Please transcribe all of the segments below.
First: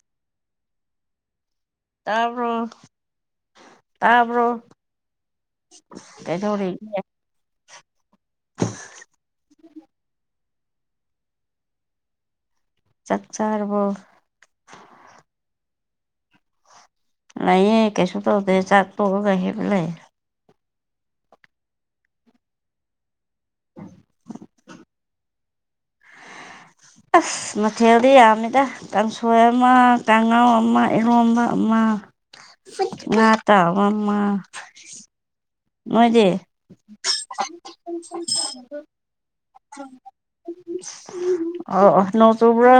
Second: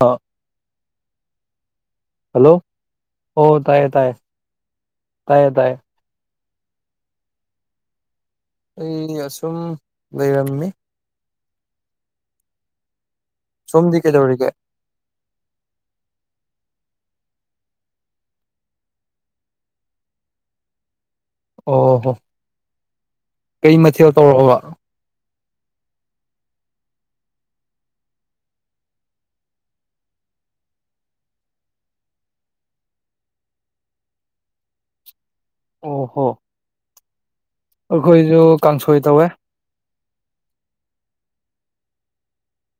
ꯑ ꯍꯜꯂꯣ ꯇꯥꯕꯔꯣ ꯑꯣ ꯇꯥꯏꯌꯦ ꯇꯥꯏꯌꯦ ꯇꯥꯕꯔꯣ ꯇꯥꯏꯌꯦ ꯇꯥꯏꯌꯦ ꯀꯩꯗꯧꯔꯤꯒꯦ ꯑꯩ ꯑꯁꯨꯝ ꯂꯩꯔꯝꯃꯤ ꯆꯥꯛ ꯆꯥꯔꯕꯣ ꯁꯣꯝꯗꯤ ꯀꯩꯗꯧꯔꯤꯒꯦ ꯂꯩꯌꯦ ꯀꯩꯁꯨ ꯇꯧꯗꯦ ꯆꯥꯛ ꯇꯣꯛꯑꯒ ꯍꯤꯞ ꯂꯩꯌꯦ ꯑꯣ ꯍꯣ ꯀꯩ ꯃꯊꯦꯜ ꯇꯧꯔꯕ ꯑꯁ ꯃꯊꯦꯟꯗꯤ ꯌꯝꯃꯤꯗ ꯀꯥꯡꯁꯣꯏ ꯑꯃ ꯀꯥꯡꯉꯧ ꯑꯃ ꯏꯔꯣꯝꯕ ꯑꯃ ꯉꯥ ꯇꯥꯎꯕ ꯑꯃ ꯑꯣ ꯍꯣ ꯅꯣꯏꯗꯤ [unintelligible] ꯀꯩꯇꯧꯋꯦ ꯑꯣ ꯑꯣ ꯅꯣꯡ ꯆꯨꯕ꯭ꯔꯣ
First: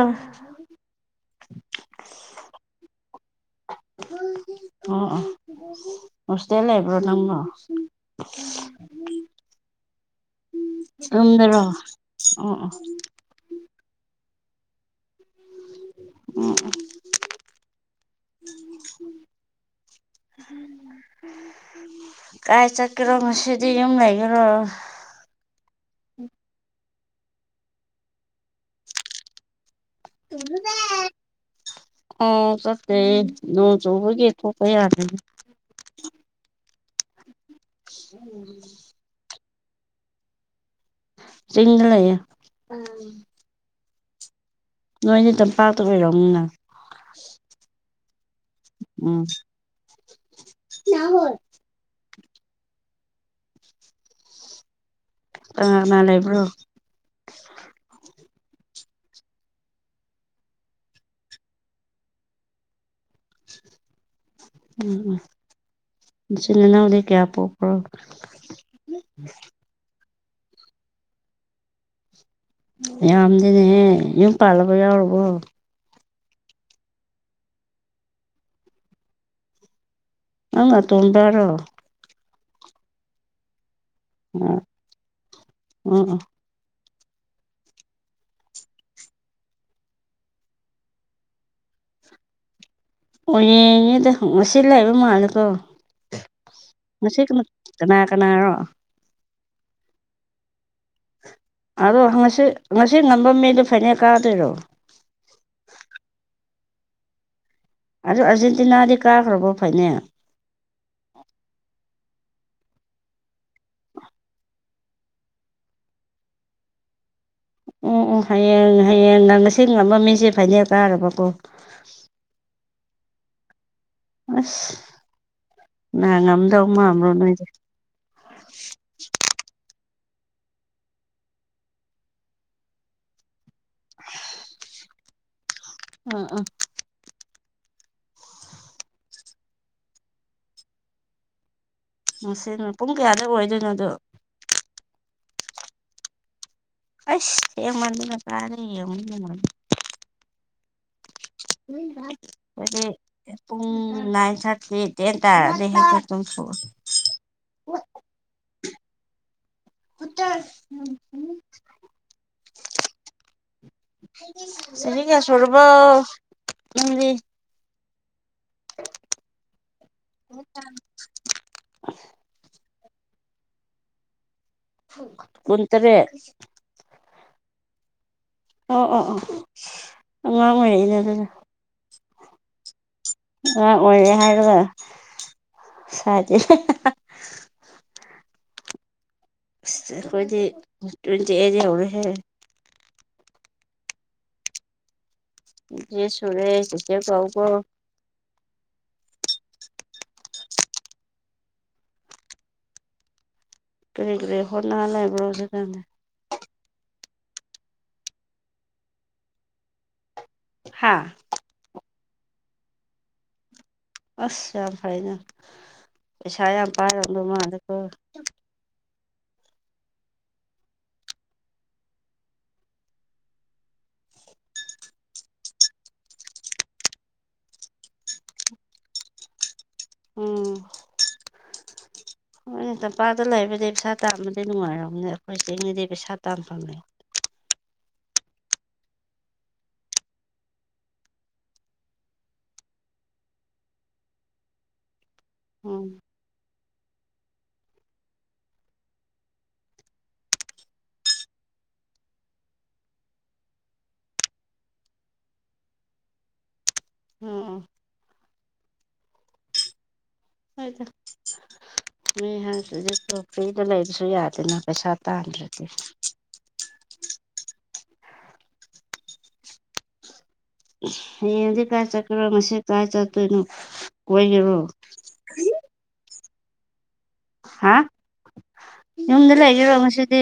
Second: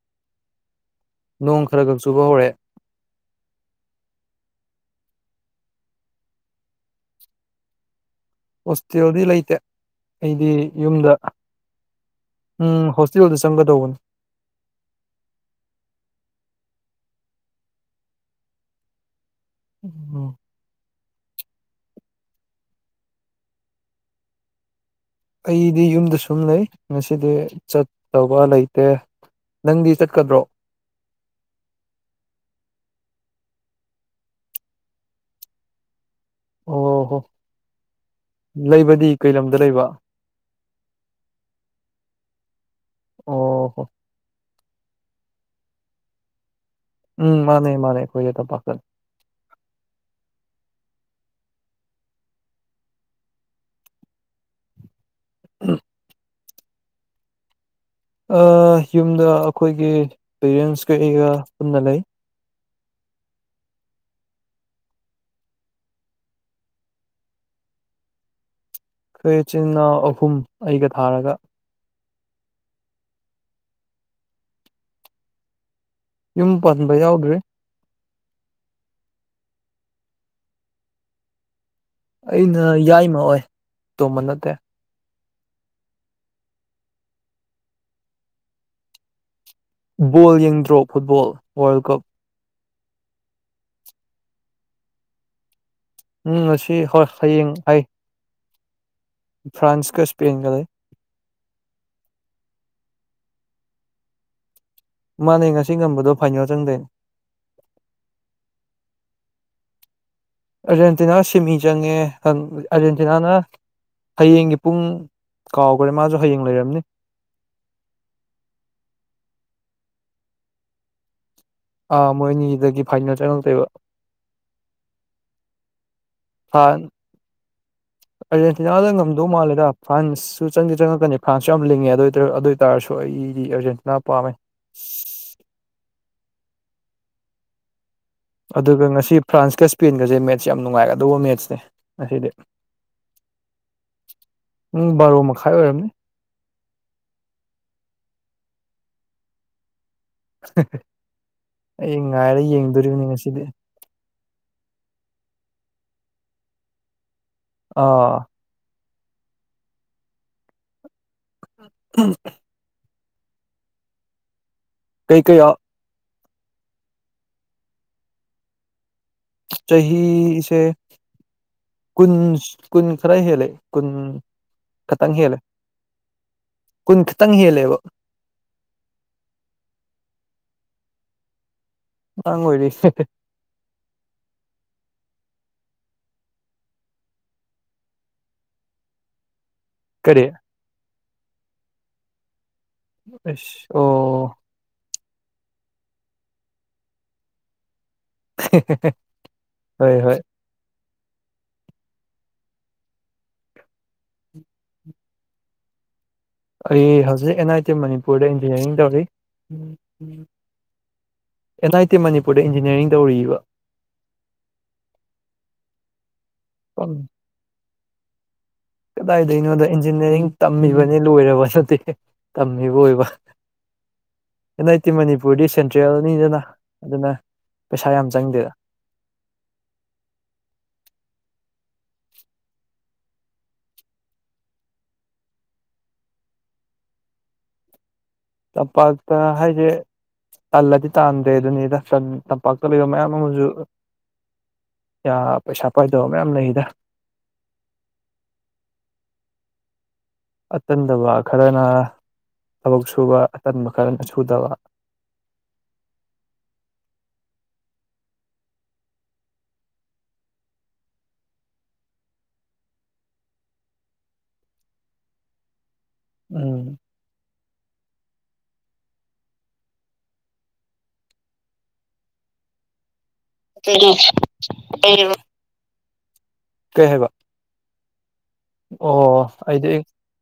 ꯅꯣꯡ ꯈꯔ ꯈꯔ ꯆꯨꯕ ꯍꯧꯔꯛꯑꯦ ꯑꯣ ꯑꯣ ꯍꯣꯁꯇꯦꯜ ꯂꯩꯕ꯭ꯔꯣ ꯅꯪꯅ ꯍꯣꯁꯇꯦꯜꯗꯤ ꯂꯩꯇꯦ ꯑꯩꯗꯤ ꯌꯨꯝꯗ ꯌꯨꯝꯗꯔꯣ ꯑꯣ ꯑꯣ ꯎꯝ ꯍꯣꯁ__ ꯁꯪꯒꯙꯧꯕꯅꯤ ꯎꯝ ꯎ ꯎꯝ ꯎꯝ ꯀꯥꯏ ꯆꯠꯀꯦꯔꯣ ꯉꯁꯤꯗꯤ ꯌꯨꯝ ꯂꯩꯒꯔꯣ ꯑꯩꯗꯤ ꯌꯨꯝꯗ ꯁꯨꯝ ꯂꯩ ꯉꯁꯤꯗꯤ ꯆꯠꯇꯧꯕ ꯂꯩꯇꯦ ꯅꯪꯗꯤ ꯆꯠꯀꯗ꯭ꯔꯣ ꯑꯥꯎ ꯆꯠꯇꯦ ꯅꯣꯡ ꯆꯨꯕꯒꯤ ꯊꯣꯛꯄ ꯌꯥꯗꯕ ꯑꯣ ꯍꯣ ꯂꯩꯕꯗꯤ ꯀꯩ ꯂꯝꯗ ꯂꯩꯕ ꯆꯤꯡꯗ ꯂꯩꯌꯦ ꯑꯣ ꯍꯣ ꯅꯣꯏꯗꯤ ꯇꯝꯄꯥꯛꯇ ꯑꯣꯏꯔꯝꯅꯤꯅ ꯎꯝ ꯃꯥꯅꯦ ꯃꯥꯅꯦ ꯑꯩꯈꯣꯏꯗꯤ ꯇꯝꯄꯥꯛꯇꯅꯦ ꯎꯝ [unintelligible] ꯀꯅꯥ ꯀꯅꯥ ꯂꯩꯕ꯭ꯔꯣ ꯑꯥ ꯌꯨꯝꯗ ꯑꯩꯈꯣꯏꯒꯤ ꯄꯦꯔꯦꯟꯁꯀ ꯑꯩꯒ ꯄꯨꯟꯅ ꯂꯩ ꯎꯝ ꯎꯝ ꯅꯆꯤꯟ ꯅꯅꯥꯎꯗꯒꯤ ꯀꯌꯥ ꯄꯣꯛꯄ꯭ꯔꯣ ꯑꯩꯈꯣꯏ ꯏꯆꯤꯜ ꯏꯅꯥꯎ ꯑꯍꯨꯝ ꯑꯩꯒ ꯊꯥꯔꯒ ꯌꯥꯝꯗꯤꯅꯦꯍꯦ ꯌꯨꯝ ꯄꯥꯜꯂꯕ ꯌꯥꯎꯔꯕꯣ ꯌꯨꯝ ꯄꯥꯟꯕ ꯌꯥꯎꯗ꯭ꯔꯤ ꯅꯪꯅ ꯑꯇꯣꯟꯕꯥꯔꯣ ꯑꯩꯅ ꯌꯥꯏꯃ ꯑꯣꯏ ꯑꯇꯣꯝꯕ ꯅꯠꯇꯦ [unintelligible] ꯕꯣꯜ ꯌꯦꯡꯗ꯭ꯔꯣ ꯐꯨꯠꯕꯣꯜ ꯋꯥꯔꯜ ꯀꯞ ꯑꯣ ꯌꯦꯡꯉꯦꯗ ꯉꯁꯤ ꯂꯩꯕ ꯃꯥꯜꯂꯦꯀꯣ ꯎꯝ ꯍꯣꯏ ꯉꯁꯤ ꯀꯅꯥ ꯍꯌꯦꯡ ꯑꯩ ꯀꯅꯥ [unintelligible] ꯀꯅꯥꯔꯣ ꯐ꯭ꯔꯥꯟꯁꯀ ꯁ꯭ꯄꯦꯟꯒ ꯂꯩ ꯑꯗꯣꯁꯤ ꯍ ꯉꯁꯤ ꯉꯁꯤ ꯉꯝꯕ ꯃꯤꯗꯣ ꯐꯥꯏꯅꯦꯜ ꯀꯥꯗꯣꯏꯔꯣ ꯃꯥꯅꯦ ꯉꯁꯤ ꯉꯝꯕꯗꯣ ꯐꯥꯏꯅꯦꯜ ꯆꯪꯗꯣꯏꯅꯦ ꯑꯗꯨ ꯑꯥꯔꯖꯦꯟꯇꯤꯅꯥꯗꯤ ꯀꯥꯈ꯭ꯔꯕꯣ ꯐꯥꯏꯅꯦꯜ ꯑꯥꯔꯖꯦꯟꯇꯤꯅꯥ ꯁꯤꯃꯤ ꯆꯪꯉꯦ ꯑꯟ ꯑꯥꯔꯖꯦꯟꯇꯤꯅꯥꯅ ꯍꯌꯦꯡꯒꯤ ꯄꯨꯡ ꯀꯥꯎꯈ꯭ꯔꯦ ꯃꯥꯁꯨ ꯍꯌꯦꯡ ꯂꯩꯔꯝꯅꯤ ꯎꯝ ꯎꯝ ꯍꯌꯦꯡ ꯍꯌꯦꯡꯒ ꯉꯁꯤ ꯉꯝꯕ ꯃꯤꯁꯦ ꯐꯥꯏꯅꯦꯜ ꯀꯥꯔꯕꯀꯣ ꯑꯥ ꯃꯣꯏ ꯑꯅꯤꯗꯒꯤ ꯐꯥꯏꯅꯦꯜ ꯆꯪꯉꯛꯇꯣꯏꯕ ꯑꯁ [unintelligible] ꯉꯝꯗꯧ ꯐ꯭ꯔꯥꯟ ꯃꯥꯟꯕ꯭ꯔꯣ ꯅꯣꯏꯗꯤ ꯑꯥꯔꯖꯦꯟꯇꯤꯅꯥꯗ ꯉꯝꯗꯧ ꯃꯥꯜꯂꯦꯗ ꯐ꯭ꯔꯥꯟꯁꯁꯨ ꯆꯪꯗꯤ ꯆꯪꯉꯛꯀꯅꯤ ꯐ꯭ꯔꯥꯟꯁꯁꯨ ꯌꯥꯝ ꯂꯤꯡꯉꯦ ꯑꯗꯨ ꯑꯣꯏꯔ [unintelligible] ꯑꯗꯨ ꯇꯥꯔꯁꯨ ꯑꯩꯗꯤ ꯑꯥꯔꯖꯦꯟꯇꯤꯅꯥ ꯄꯥꯝꯃꯦ [unintelligible] ꯑ ꯑ ꯑꯗꯨꯒ ꯉꯁꯤ ꯐ꯭ꯔꯥꯟꯁꯀ ꯁ꯭ꯄꯦꯟꯒꯁꯦ ꯃꯦꯠꯁ ꯌꯥꯝ ꯅꯨꯡꯉꯥꯏꯒꯗꯧꯕ ꯃꯦꯠꯁꯅꯦ ꯉꯁꯤꯗꯤ ꯉꯁꯤꯅ ꯄꯨꯡ ꯀꯌꯥꯗ ꯑꯣꯏꯗꯣꯏꯅꯣ ꯑꯗꯨ ꯄꯨꯡ ꯕꯥꯔꯣ ꯃꯈꯥꯏ ꯑꯣꯏꯔꯝꯅꯤ ꯑꯁ ꯌꯦꯡꯃꯟꯗꯅ ꯇꯥꯔꯦ ꯌꯦꯡꯉꯃ ꯎ ꯉꯁꯤꯗꯤ ꯄꯨꯡ ꯂꯥꯏꯟ ꯁ ꯁꯤꯗ ꯇꯔ ꯂꯩꯦ ꯍꯥꯏꯦ ꯇꯝꯁꯨ ꯑ ꯄꯨꯠꯇ ꯎꯝ ꯁꯤꯦꯡꯒ ꯀꯩ ꯀꯩ ꯁꯣꯔꯔꯕ ꯎꯗꯤ ꯆꯍꯤꯁꯦ ꯀꯨꯟ ꯀꯨꯟ ꯈꯔ ꯍꯦꯜꯂꯦ ꯀꯨꯟ ꯈꯇꯪ ꯍꯦꯜꯂꯦ ꯀꯨꯟꯇꯔꯦꯠ ꯀꯨꯟ ꯈꯤꯇꯪ ꯍꯦꯜꯂꯦꯕ ꯑꯣ ꯑꯣ ꯑꯣ ꯑꯉꯥꯡ ꯑꯣꯏꯔꯤꯅꯦ ꯑꯗꯨꯗꯤ ꯑꯉꯥꯡ ꯑꯣꯏꯔꯤ [unintelligible] ꯑꯉꯥꯡ ꯑꯣꯏꯔꯦ ꯍꯥꯏꯔꯒ ꯁꯥꯏꯠ__ [unintelligible] ꯑꯁ ꯀꯔꯤ ꯑꯩꯈꯣꯏꯗꯤ ꯇ꯭ꯨꯌꯦꯟꯇꯤ ꯑꯥꯏꯠ ꯌꯧꯔꯦꯍꯦ ꯑꯩꯁ ꯑꯣ ꯇ꯭ꯨꯌꯦꯟꯇꯤ ꯑꯥꯏꯠ ꯁꯨꯔꯦ ꯆꯦꯆꯦ ꯀꯧꯑꯣꯀꯣ [unintelligible] ꯍꯣꯏ ꯍꯣꯏ ꯀꯔꯔꯤ ꯔꯩ ꯍꯣꯅꯉ ꯂ ꯂꯩꯕ꯭ꯔꯣꯖꯒꯅꯤ ꯑꯩ ꯍꯧꯖꯤꯛ ꯑꯦꯟ ꯑꯥꯏ ꯇꯤ ꯃꯅꯤꯄꯨꯔꯗ ꯏꯟꯖꯤꯅꯤꯌꯥꯔꯤꯡ ꯇꯧꯔꯤ ꯍꯥꯥ ꯑꯦꯟ ꯑꯥꯏ ꯇꯤ ꯃꯅꯤꯄꯨꯔꯗ ꯏꯟꯖꯤꯅꯤꯌꯥꯔꯤꯡ ꯇꯧꯔꯤꯕ ꯑꯁ ꯌꯥꯝ ꯐꯩꯅ ꯄꯩꯁꯥ ꯌꯥꯝ ꯄꯥꯏꯔꯕꯗꯣ ꯃꯥꯗꯀꯣ ꯀꯗꯥꯏꯗꯩꯅꯣꯗ ꯏꯟꯖꯤꯅꯤꯌꯥꯔꯤꯡ ꯇꯝꯃꯤꯕꯅꯤ ꯂꯣꯏꯔꯕ ꯅꯠꯇꯦ ꯇꯝꯃꯤꯕ ꯑꯣꯏꯕ ꯑꯦꯟ ꯑꯥꯏ ꯇꯤ ꯃꯅꯤꯄꯨꯔꯗꯤ ꯁꯦꯟꯇ꯭ꯔꯦꯜꯅꯤꯗꯅ ꯑꯗꯨꯅ ꯄꯩꯁꯥ ꯌꯥꯝ ꯆꯪꯗꯦꯗ ꯎꯝ ꯍꯣꯏꯅꯦ ꯇꯝꯄꯥꯛꯗ ꯂꯩꯕꯗꯤ ꯄꯩꯁꯥ ꯇꯥꯟꯕꯗꯤ ꯅꯨꯡꯉꯥꯏꯔꯝꯅꯦ ꯑꯩꯈꯣꯏ ꯆꯤꯡꯅꯤꯗꯤ ꯄꯩꯁꯥ ꯇꯥꯟꯐꯝꯅꯦ ꯇꯝꯄꯥꯛꯇ ꯍꯥꯏꯁꯦ ꯇꯜꯂꯗꯤ ꯇꯥꯟꯗ꯭ꯔꯦ ꯑꯗꯨꯅꯤ ꯔꯁꯟ ꯇꯝꯄꯥꯛꯇ ꯂꯩꯕ ꯃꯌꯥꯝ ꯑꯃꯁꯨ ꯌꯥ ꯄꯩꯁꯥ ꯎꯝ ꯄꯥꯏꯗꯕ ꯃꯌꯥꯝ ꯂꯩꯗ ꯑꯇꯟꯗꯕ ꯈꯔꯅ ꯊꯕꯛ ꯁꯨꯕ ꯑꯇꯟꯕ ꯈꯔꯅ ꯁꯨꯗꯕ ꯑꯣ ꯍꯥꯏ ꯇ ꯃꯤ ꯍꯥꯏꯖꯤ ꯀꯔꯤꯗ ꯂꯩꯕꯁꯨ ꯌꯥꯗꯦꯅ ꯄꯩꯁꯥ ꯇꯥꯟꯗ꯭ꯔꯗꯤ ꯎꯝ ꯍꯌꯦꯡꯗꯤ ꯀꯥꯏ ꯆꯠꯈꯔꯣ ꯉ ꯀꯥꯏ ꯆꯠꯇꯣꯏꯅꯣ ꯀꯩ ꯀꯣꯏꯒꯤꯔꯣ ꯀꯩ ꯍꯥꯏꯕ ꯍꯥ ꯑꯣ ꯏꯝꯗꯂ ꯑꯩꯗꯤ ꯍꯒ ꯃꯁꯗꯤ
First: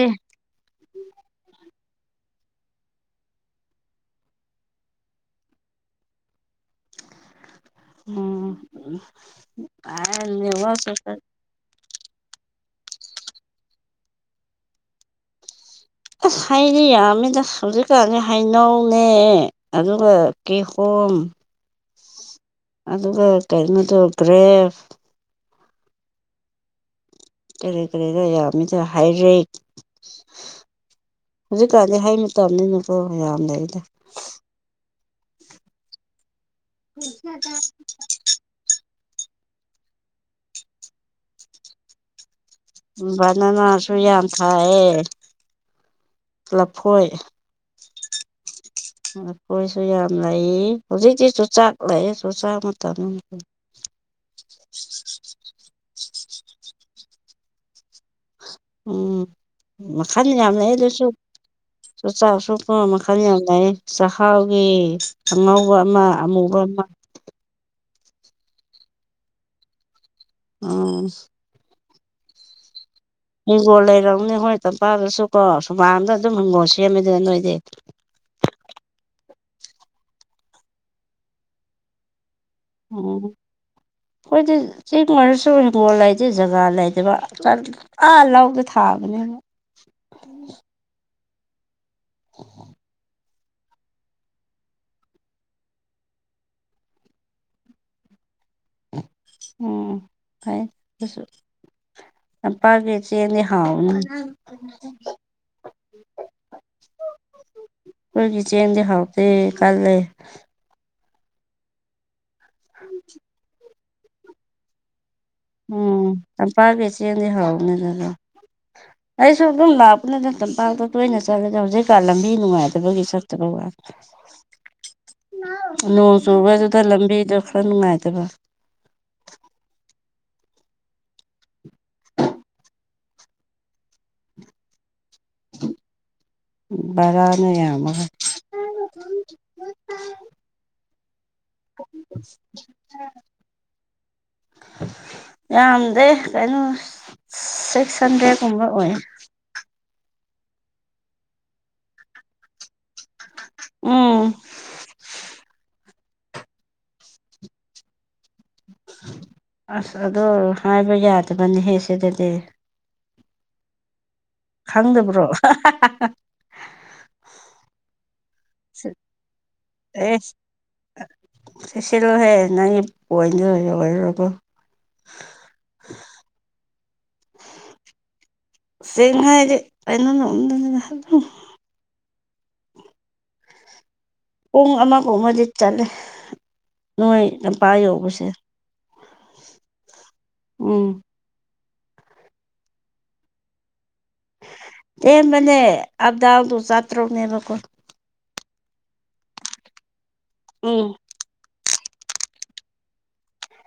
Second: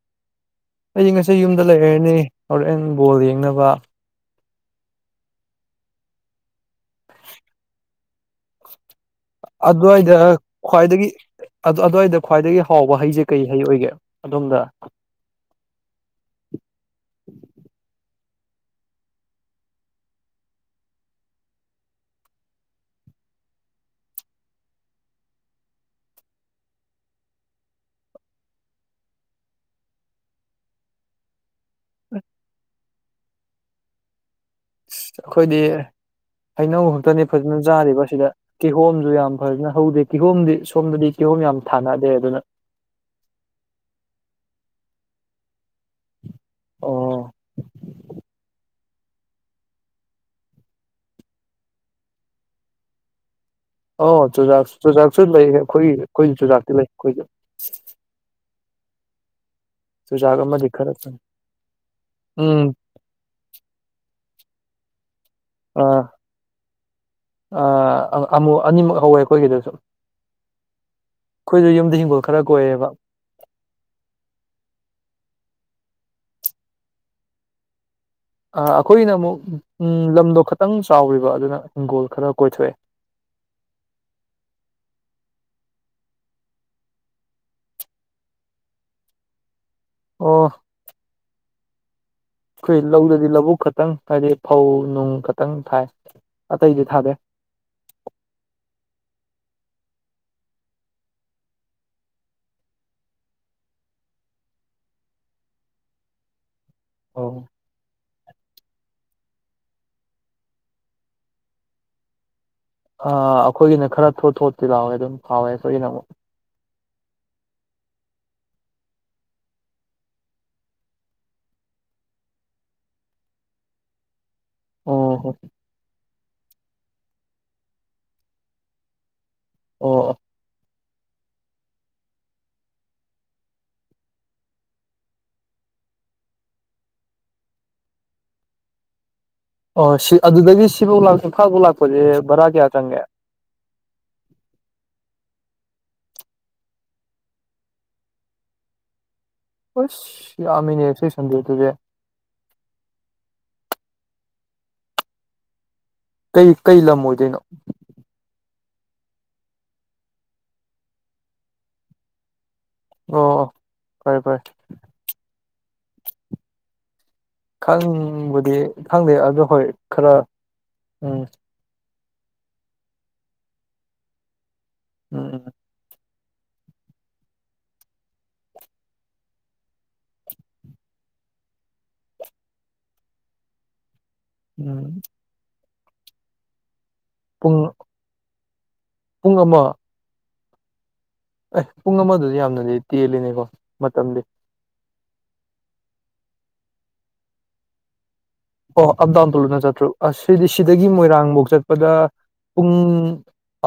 ꯑꯩꯗꯤ ꯉꯁꯤ ꯌꯨꯝꯗ ꯂꯩꯔꯔꯅꯤ ꯑꯥꯎꯠ ꯑꯦꯟ ꯕꯣꯜ ꯌꯦꯡꯅꯕ ꯎꯝ ꯂꯩꯕꯇ ꯑꯗꯨ ꯑꯗꯨꯗꯋꯥꯏꯗ ꯈ꯭ꯋꯥꯏꯗꯒꯤ ꯍꯥꯎꯕ ꯍꯩꯁꯦ ꯀꯩ ꯍꯩ ꯑꯣꯏꯒꯦ ꯑꯗꯣꯝꯗ ꯑ ꯍꯥꯏꯥꯏꯔꯤ ꯌꯥꯃꯤꯗ ꯁꯕꯖꯦꯛꯅꯤ ꯍꯥꯏꯅꯣꯅꯦ ꯑꯗꯨꯒ ꯀꯦꯍꯣꯝ [inaudible] ꯑꯗꯨꯒ ꯀꯩꯅꯣꯗꯣ ꯒ꯭ꯔꯦꯐ ꯀꯔꯤ ꯀꯔꯤꯗ ꯌꯥꯝꯃꯤꯗ ꯍꯥꯏꯗ꯭ꯔꯦꯠ ꯍꯧꯖꯤꯛꯀꯥꯟꯗꯤ ꯍꯥꯏ ꯃꯇꯝꯅꯤꯅꯀꯣ ꯌꯥꯝ ꯂꯩ ꯑꯩꯗ ꯑ ꯑꯩꯈꯣꯏꯗꯤ ꯍꯩꯅꯧ ꯈꯛꯇꯅꯤ ꯐꯖꯅ ꯆꯥꯔꯤꯕ ꯁꯤꯗ ꯀꯤꯍꯣꯝꯁꯨ ꯌꯥꯝ ꯐꯖꯅ ꯍꯧꯗꯦ ꯀꯤꯍꯣꯝꯗꯤ ꯁꯣꯝꯗꯗꯤ ꯀꯤꯍꯣꯝ ꯌꯥꯝ ꯊꯥꯅꯗꯦ ꯑꯗꯨꯅ ꯚ ꯅꯅꯥꯁꯨ ꯌꯥꯝ ꯊꯥꯏꯌꯦ ꯂꯐꯣꯏ ꯑꯣ ꯑꯩꯈꯣꯏꯁꯨ ꯌꯥꯝ ꯂꯩ ꯍꯧꯖꯤꯛꯇꯤꯁꯨ ꯆꯥꯛ ꯂꯩ ꯑꯩꯁꯨ ꯆꯥꯛ ꯃꯇꯝ ꯑꯣ ꯆꯨꯖꯥꯛ ꯆꯨꯖꯥꯛꯁꯨ ꯂꯩ ꯑꯩꯈꯣꯏ ꯑꯩꯈꯣꯏ ꯆꯨꯖꯥꯛꯇꯤ ꯂꯩ ꯑꯩꯈꯣꯏꯖꯨ ꯎꯝ ꯃꯈꯜ ꯆꯨꯖꯥꯛ ꯌꯥꯝ ꯑꯃꯗꯤ ꯂꯩ ꯈꯔ ꯑꯗꯨꯁꯨ ꯎꯝ [unintelligible] ꯈꯜ ꯌꯥꯝꯅꯩ ꯆꯥꯛꯍꯥꯎꯒꯤ ꯑꯉꯧꯕ ꯑꯥ ꯑꯃ ꯑꯃꯨꯕ ꯑꯃ ꯑꯥ ꯑꯃꯨꯛ ꯑꯅꯤꯃꯨꯛ ꯍꯧꯋꯦ ꯑꯩꯈꯣꯏꯒꯤꯗꯁꯨ ꯑꯝ ꯑꯩꯈꯣꯏꯖꯨ ꯌꯨꯝꯗꯥ ꯍꯤꯡꯒꯣꯜ ꯈꯔ ꯀꯣꯏꯌꯦꯕ ꯍꯤꯡꯒꯣꯜ ꯂꯩꯔꯕꯝꯅꯦ ꯍꯣꯏ ꯇꯝꯄꯥꯛꯗꯁꯨ ꯀꯣ ꯁꯨꯃꯥꯡꯗꯥ ꯑꯗꯨꯝ ꯍꯤꯡꯒꯣꯜ ꯁꯦꯝꯃꯤꯗꯥ ꯅꯣꯏꯗꯤ ꯑꯥ ꯑꯩꯈꯣꯏꯅ ꯑꯃꯨꯛ ꯂꯝꯗꯣ ꯈꯇꯪ ꯆꯥꯎꯔꯤꯕ ꯑꯗꯨꯅ ꯍꯤꯡꯒꯣꯜ ꯈꯔ ꯀꯣꯏꯊꯣꯛꯑꯦ ꯎꯝ ꯑꯩꯈꯣꯏꯗꯤ ꯆꯦꯡ ꯃꯔꯔꯁꯨ ꯍꯤꯡꯒꯣꯜ ꯂꯩꯇꯦ ꯖꯒꯥ ꯂꯩꯗꯕ ꯑꯥ ꯂꯧꯥꯎꯗ ꯊꯥꯕꯅꯦ ꯑꯣꯐ ꯑꯩꯈꯣꯏ ꯂꯧꯗꯗꯤ ꯂꯧꯕꯨꯛ ꯈꯛꯇꯪ ꯍꯥꯏꯗꯤ ꯐꯧ ꯅꯨꯡ ꯈꯛꯇꯪ ꯊꯥꯏ ꯑꯇꯩꯗꯤ ꯊꯥꯗꯦ ꯎ ꯐ ꯑꯗꯨꯁꯨ ꯄꯥꯒꯦ ꯆꯅꯤ ꯍꯥꯥꯎꯅ ꯑꯣ ꯑꯩꯣꯏꯒꯤ ꯆꯦꯟꯦꯟꯗꯤ ꯍꯥꯎꯗ ꯀꯂ ꯑ ꯑꯩꯈꯣꯏꯒꯤꯅ ꯈꯔ ꯊꯣꯠ ꯊꯣꯠꯇꯤ ꯂꯥꯎꯋꯦ ꯑꯗꯨꯝ ꯐꯥꯎꯋꯦ ꯑꯩꯣꯏꯒꯤꯅ ꯑꯃꯨꯛ ꯇꯝꯄꯥꯛꯒꯤ ꯆꯦꯡꯗꯤ ꯍꯧꯎꯅꯤꯗꯥꯅ [inaudible] ꯑꯩꯁꯨ ꯑꯗꯨꯝ ꯂꯥꯛꯄꯅꯗꯥ ꯇꯝꯄꯥꯛꯇꯥ ꯇꯣꯏꯅ ꯆꯠꯂꯦꯗꯥ ꯍꯧꯖꯤꯛꯀꯥꯟ ꯂꯝꯕꯤ ꯅꯨꯡꯉꯥꯏꯇꯥꯕꯒꯤ ꯆꯠꯇꯕ ꯋꯥꯅꯦ [inaudible] ꯑꯣ ꯍꯣ ꯅꯣꯡ ꯆꯨꯕꯗꯨꯗꯥ ꯂꯝꯕꯤꯗꯣ ꯈꯔ ꯅꯨꯡꯉꯥꯏꯇꯕ ꯑꯣ ꯚꯔꯥꯅ ꯌꯥꯝꯃꯒꯥ ꯑꯣ ꯁꯤ ꯑꯗꯨꯗꯥꯒꯤ ꯁꯤꯕꯥꯎ ꯂꯥꯛ ꯏꯝꯐꯥꯜ ꯐꯧ ꯂꯥꯛꯄꯖꯦ ꯚꯔꯥ ꯀꯌꯥ ꯆꯪꯒꯦ ꯌꯥꯝꯗꯦ ꯀꯩꯅꯣ ꯁꯤꯛꯁ ꯍꯟꯗ꯭ꯔꯦꯗꯀꯨꯝꯕ ꯑꯣꯏ ꯑꯁ ꯌꯥꯝꯃꯤꯅꯦ ꯁꯤꯛꯁ ꯍꯟꯗꯔꯦꯠꯇꯨꯗꯤ ꯎꯝ ꯀꯩ ꯀꯩ ꯂꯝ ꯑꯣꯏꯗꯣꯏꯅꯣ ꯑꯁ ꯑꯗꯨ ꯍꯥꯏꯕ ꯌꯥꯗꯕꯅꯤꯍꯦ ꯁꯤꯗꯥꯗꯤ ꯑꯣ ꯑꯣ ꯐꯔꯦ ꯐꯔꯦ ꯈꯪꯗꯕ꯭ꯔꯣ ꯈꯪꯕꯨꯗꯤ ꯈꯪꯗꯦ ꯑꯗꯣ ꯍꯣꯏ ꯈꯔ ꯎꯝ ꯆꯦꯁꯤꯜꯂꯣꯍꯦ ꯅꯪꯒꯤ ꯄꯣꯟꯠꯗꯣ ꯂꯣꯏꯔꯥꯔꯣꯏꯕ ꯎꯝ ꯆꯤꯡ ꯍꯥꯏꯗꯤ ꯑꯩꯅ ꯎꯝꯗꯥꯅꯤꯅ ꯑꯗꯨꯝ ꯄꯨꯡ ꯎꯝ ꯑꯃꯒꯨꯝꯃꯥꯗꯤ ꯆꯂꯦ ꯅꯣꯏ ꯄꯨꯡ ꯂꯝꯄꯥ ꯌꯧꯕꯁꯦ ꯄꯨꯡ ꯑꯃ ꯎꯝ ꯑꯦ ꯄꯨꯡ ꯑꯃꯗꯥꯗꯤ ꯌꯥꯝꯅꯗꯤ ꯇꯦꯜꯂꯤꯅꯤꯀꯣ ꯃꯇꯝꯗꯤ ꯇꯦꯟꯕꯅꯦ ꯑꯞ ꯗꯥꯎꯟꯗꯣ ꯆꯥꯠꯇ꯭ꯔꯨꯛꯅꯦꯕꯀꯣ ꯑꯣ ꯑꯞ ꯗꯥꯎꯟ ꯇꯣ ꯂꯨꯄꯥ ꯆꯠꯇ꯭ꯔꯣ ꯑꯁ ꯁꯤꯗꯤ ꯁꯤꯗꯒꯤ ꯎꯝ ꯃꯣꯏꯔꯥꯡꯐꯧ ꯆꯠ ꯄꯗꯥ ꯄꯨꯡ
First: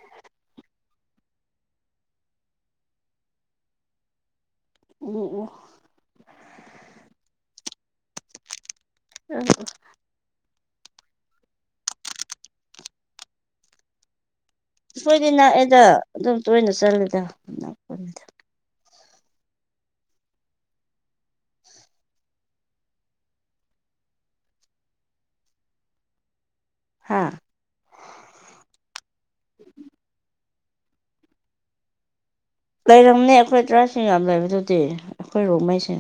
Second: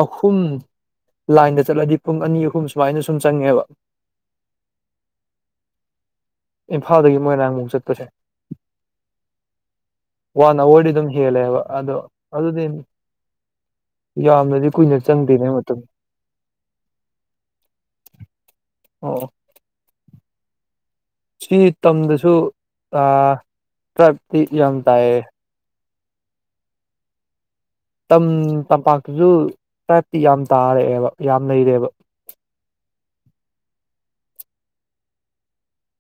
ꯑꯍꯨꯝ ꯂꯥꯏꯟꯗꯥ ꯆꯠꯂꯗꯤ ꯄꯨꯡ ꯑꯅꯤ ꯑꯍꯨꯝ ꯁꯨꯃꯥꯏꯅ ꯁꯨꯝ ꯆꯪꯉꯦꯕ [unintelligible] ꯏꯝꯐꯥꯜꯗꯥꯒꯤ ꯃꯣꯏꯔꯥꯡꯕꯨꯛ ꯆꯠꯄꯁꯦ ꯎꯝ ꯋꯥꯟ ꯑꯋꯥꯔꯗꯤ ꯑꯗꯨꯝ ꯍꯦꯜꯂꯦꯕ ꯑꯗꯣ ꯑꯗꯨꯗꯤ ꯌꯥꯝꯅꯗꯤ ꯀꯨꯏꯅ ꯁꯣꯏꯗꯤ ꯆꯪꯗꯦꯅꯦ ꯃꯇꯝ ꯅꯥꯛꯑꯦꯗꯥ ꯑꯗꯨꯝ ꯇꯣꯏꯅ ꯆꯠꯂꯦꯗꯣ ꯑꯣ ꯁꯤ ꯇꯝꯗꯁꯨ ꯇ꯭ꯔꯥꯏꯞꯇꯤ ꯑꯥ ꯌꯥꯝ ꯇꯥꯏꯌꯦ ꯍꯥꯥ ꯇꯝ ꯇꯝꯄꯥꯛꯇꯁꯨ ꯇ꯭ꯔꯥꯏꯞꯇꯤ ꯌꯥꯝ ꯇꯥꯔꯛꯑꯦꯕ ꯌꯥꯝ ꯂꯩꯔꯦꯕ ꯂꯩꯔꯝꯅꯦ ꯑꯩꯈꯣꯏ ꯗ꯭ꯔꯥꯁꯤꯡ ꯌꯥꯝ ꯂꯩꯕꯗꯨꯗꯤ ꯑꯩꯈꯣꯏ ꯔꯣꯡꯉꯩꯁꯦ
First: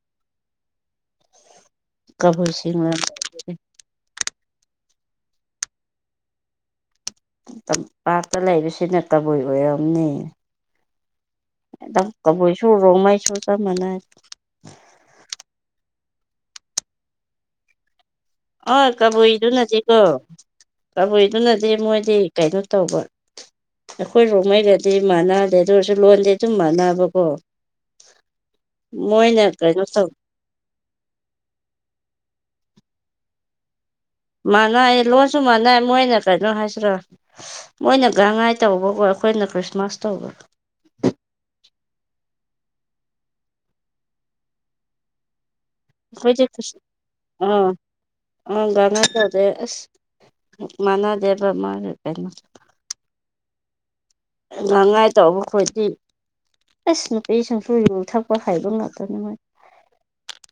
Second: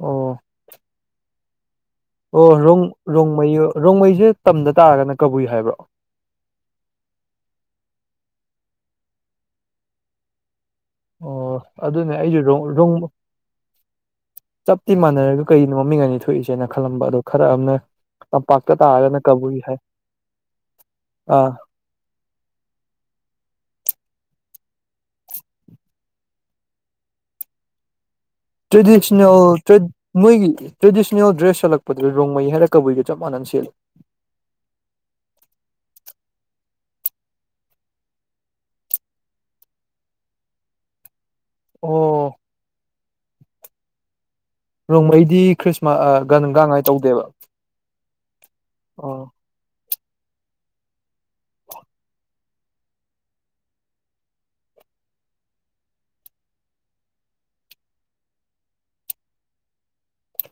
ꯑꯣ ꯑꯣ ꯀꯕꯨꯏꯁꯤꯡ ꯔꯣꯡ ꯔꯣꯡꯃꯩ ꯔꯣꯡꯃꯩꯁꯦ ꯇꯝꯗ ꯇꯥꯔꯒꯅ ꯀꯕꯨꯏ ꯍꯥꯏꯕ꯭ꯔꯣ ꯇꯝꯄꯥꯛꯇ ꯂꯩꯕꯁꯤꯅ ꯀꯕꯨꯏ ꯑꯣꯏꯔꯝꯅꯦ ꯑꯣ ꯑꯗꯨꯅꯦ ꯑꯩꯁꯨ ꯀꯕꯨꯏ ꯁꯨ ꯔꯣꯡ ꯔꯣꯡꯃꯩꯁꯨ ꯆꯞ ꯃꯥꯟꯅꯦ ꯆꯞꯇꯤ ꯃꯥꯟꯅꯔꯒ ꯀꯩꯅꯣ ꯃꯃꯤꯡ ꯑꯅꯤ ꯊꯣꯛꯏꯁꯦꯅ ꯈꯜꯂꯝꯕ ꯑꯗꯣ ꯈꯔ ꯑꯃꯅ ꯇꯝꯄꯥꯛꯇ ꯑꯥ ꯇꯥꯔꯒꯅ ꯀꯕꯨꯏ ꯍꯥꯏ ꯀꯕꯨꯏꯗꯨꯅꯗꯤꯀꯣ ꯑ ꯀꯕꯨꯏꯗꯨꯅꯗꯤ ꯃꯣꯏꯗꯤ ꯀꯩꯅꯣ ꯇꯧꯕ ꯑꯩꯈꯣꯏ ꯔꯣꯡꯃꯩꯒꯥꯗꯤ ꯃꯥꯟꯅꯗꯦ ꯑꯗꯨ ꯑꯣꯏꯔꯁꯨ ꯂꯣꯟꯗꯤ ꯑꯗꯨꯝ ꯃꯥꯟꯅꯕꯀꯣ ꯇ꯭ꯔꯦꯗꯤꯁꯅꯦꯜ ꯃꯣꯏꯅ ꯇ꯭ꯔꯦ ꯀꯩꯅꯣ ꯇꯧ ꯃꯣꯏꯒꯤ ꯇ꯭ꯔꯦꯗꯤꯁꯅꯦꯜ ꯗ꯭ꯔꯦꯁ ꯁꯦꯠꯂꯛꯄꯗꯨꯗꯤ ꯔꯣꯡꯃꯩ ꯍꯥꯏꯔ ꯀꯕꯨꯏꯒꯥ ꯆꯞ ꯃꯟꯅꯅꯥ ꯁꯦꯂꯦ ꯃꯥꯟꯅꯩ ꯂꯣꯟꯁꯨ ꯃꯥꯟꯅꯩ ꯃꯣꯏꯅ ꯀꯩꯅꯣ ꯍꯥꯏꯁꯤꯔ ꯃꯣꯏꯅ ꯒꯟꯉꯥꯏ ꯇꯧꯕꯒꯣ ꯑꯩꯈꯣꯏꯅ ꯈ꯭ꯔꯤꯁꯃꯥꯁ ꯇꯧꯕ ꯑꯣ ꯔꯣꯡꯃꯩꯗꯤ ꯈ꯭ꯔꯤꯁꯃꯥꯁ ꯒ ꯒꯥꯡꯉꯥꯏ ꯇꯧꯗꯦꯕ ꯑ ꯑ ꯒꯥꯥꯡꯉꯥꯢ ꯑꯣ ꯇꯧꯗꯦ ꯃꯅꯥꯗꯦꯕ ꯃꯔ ꯀꯩꯅꯣ ꯒꯥꯡꯉꯥꯏ ꯇꯧꯕ ꯈꯣꯗꯤ ꯑꯁ ꯅꯨꯄꯤ ꯁꯨꯡꯁꯨ ꯌꯨ ꯊꯛꯄ ꯍꯩꯕ ꯉꯥꯛꯇꯅꯤ ꯃꯣꯏ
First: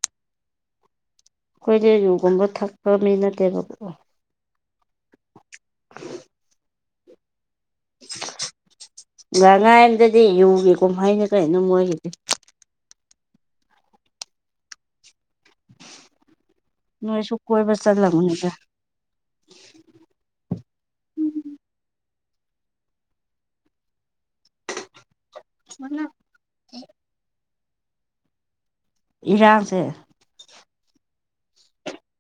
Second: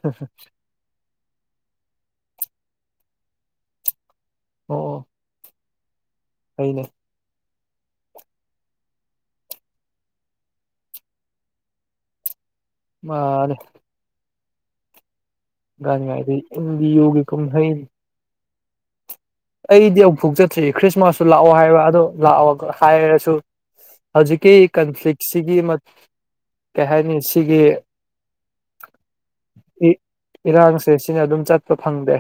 ꯍ ꯑꯩꯈꯣꯏꯗꯤ ꯌꯨꯒꯨꯝꯕ ꯊꯛꯄ ꯃꯤ ꯅꯠꯇꯦꯕꯀꯣ ꯑꯣ ꯀꯩꯅꯦ ꯒꯥꯡ ꯉꯥꯏ ꯑꯝꯗꯗꯤ ꯌꯨꯒꯦ ꯀꯨꯝꯍꯩꯅꯤ ꯀꯩꯅꯣ ꯃꯣꯏꯒꯤꯗꯤ ꯃꯥꯅꯦ ꯒꯥꯅꯤꯉꯥꯢꯗꯤ ꯌꯨꯒꯤ ꯅꯣꯏꯁꯨ ꯀꯨꯝꯍꯩ [inaudible] [unintelligible] ꯑꯩꯗꯤ ꯑꯃꯨꯛꯐꯨ ꯆꯠꯇ꯭ꯔꯤ ꯈ꯭ꯔꯤꯁꯃꯥꯁꯁꯨ ꯂꯥꯛꯑꯣ ꯍꯥꯏꯔ ꯑꯗꯣ ꯂꯥꯛꯑꯣꯒ ꯍꯥꯏꯔꯁꯨ ꯍꯧꯖꯤꯛꯀꯤ ꯀꯟꯐ꯭ꯂꯤꯛꯁꯤꯒꯤ ꯀꯩ ꯍꯥꯏꯅꯤ ꯁꯤꯒꯤ ꯏꯔꯥꯡꯁꯦ ꯏ ꯏꯔꯥꯡꯁꯦ ꯁꯤꯅ ꯑꯗꯨꯝ ꯆꯠꯄ ꯐꯪꯗꯦ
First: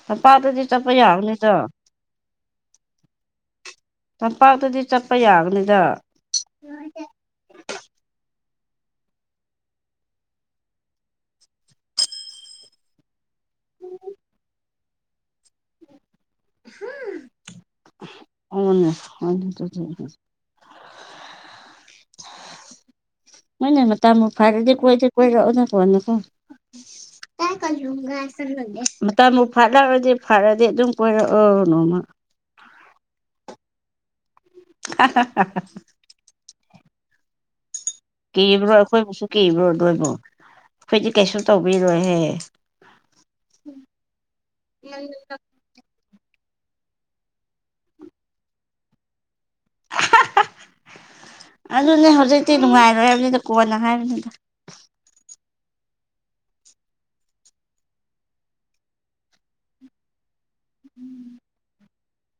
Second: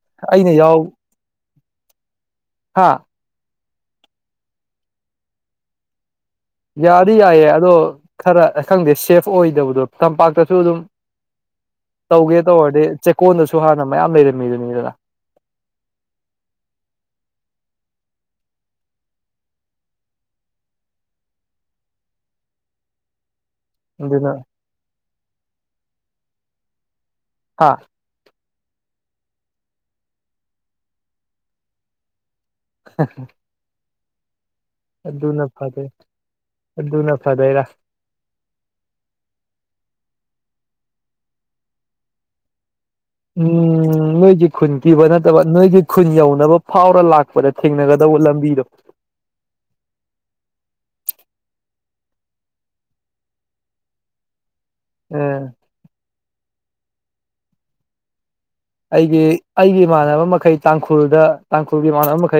[unintelligible] ꯍꯥꯥ ꯇꯝꯄꯥꯛꯇꯗꯤ ꯆꯠꯄ ꯌꯥꯒꯅꯤꯗ ꯌꯥꯗꯤ ꯌꯥꯏꯌꯦ ꯑꯗꯣ ꯈꯔ ꯈꯪꯗꯦ ꯁꯦꯐ ꯑꯣꯏꯗꯕꯗꯣ ꯇꯝꯄꯥꯛꯇꯁꯨ ꯑꯗꯨꯝ ꯇꯧꯒꯦ ꯇꯧꯔꯗꯤ ꯆꯦꯛꯀꯣꯟꯗꯁꯨ ꯍꯥꯟꯅ ꯃꯌꯥꯝ ꯂꯩꯔꯝꯃꯤꯗꯨꯅꯤꯗꯅ ꯑꯣꯅꯦ ꯍꯅꯦ ꯃꯣꯏꯅꯅ ꯇꯥꯃꯨ ꯑꯗꯨꯅ ꯐꯥꯔꯦꯗꯤ ꯀꯣꯏꯗꯦ ꯀꯣꯏꯔ ꯑꯣꯖꯀꯅ ꯍꯥ [unintelligible] ꯃꯇꯝꯕꯨ ꯐꯠꯂꯔꯗꯤ ꯐꯔꯗꯤ ꯑꯗꯨꯝ ꯀꯣꯏꯔꯛꯑꯣꯎ ꯅꯣꯡꯃ ꯍ ꯑꯗꯨꯅ ꯐꯗꯩ ꯑꯗꯨꯅ ꯐꯗꯩꯔꯥ ꯀꯤꯕ꯭ꯔꯣ ꯑꯩꯈꯣꯏꯕꯨꯁꯨ ꯀꯤꯕ꯭ꯔꯣ ꯅꯣꯏꯕꯨ ꯑꯩꯈꯣꯏꯗꯤ ꯀꯩꯁꯨ ꯇꯧꯕꯤꯔꯣꯏꯍꯦ ꯎꯝ ꯅꯣꯏꯒꯤ ꯈꯨꯨꯟꯇꯤꯕ ꯅꯠꯇꯕ ꯅꯣꯏꯒꯤ ꯈꯨꯟ ꯌꯧꯅꯕ ꯐꯥꯎꯔ ꯂꯥꯛꯄꯗ ꯊꯦꯡꯅꯒꯗꯧꯕ ꯂꯝꯕꯤꯗꯣ ꯑꯗꯨꯅꯦ ꯍꯧꯖꯤꯛꯇꯤ ꯅꯨꯡꯉꯥꯏꯔ ꯍꯥꯏꯕꯅꯤꯗ ꯀꯣꯟꯅ ꯍꯥꯏꯕꯅꯤꯗ ꯎꯝ ꯑꯩꯒꯤ ꯑꯩꯒꯤ ꯏꯃꯥꯟꯅꯕ ꯃꯈꯩ ꯇꯥꯡꯈꯨꯜꯗ ꯇꯥꯡꯈꯨꯜꯒꯤ ꯏꯃꯥꯟꯅꯕ ꯃꯈꯩ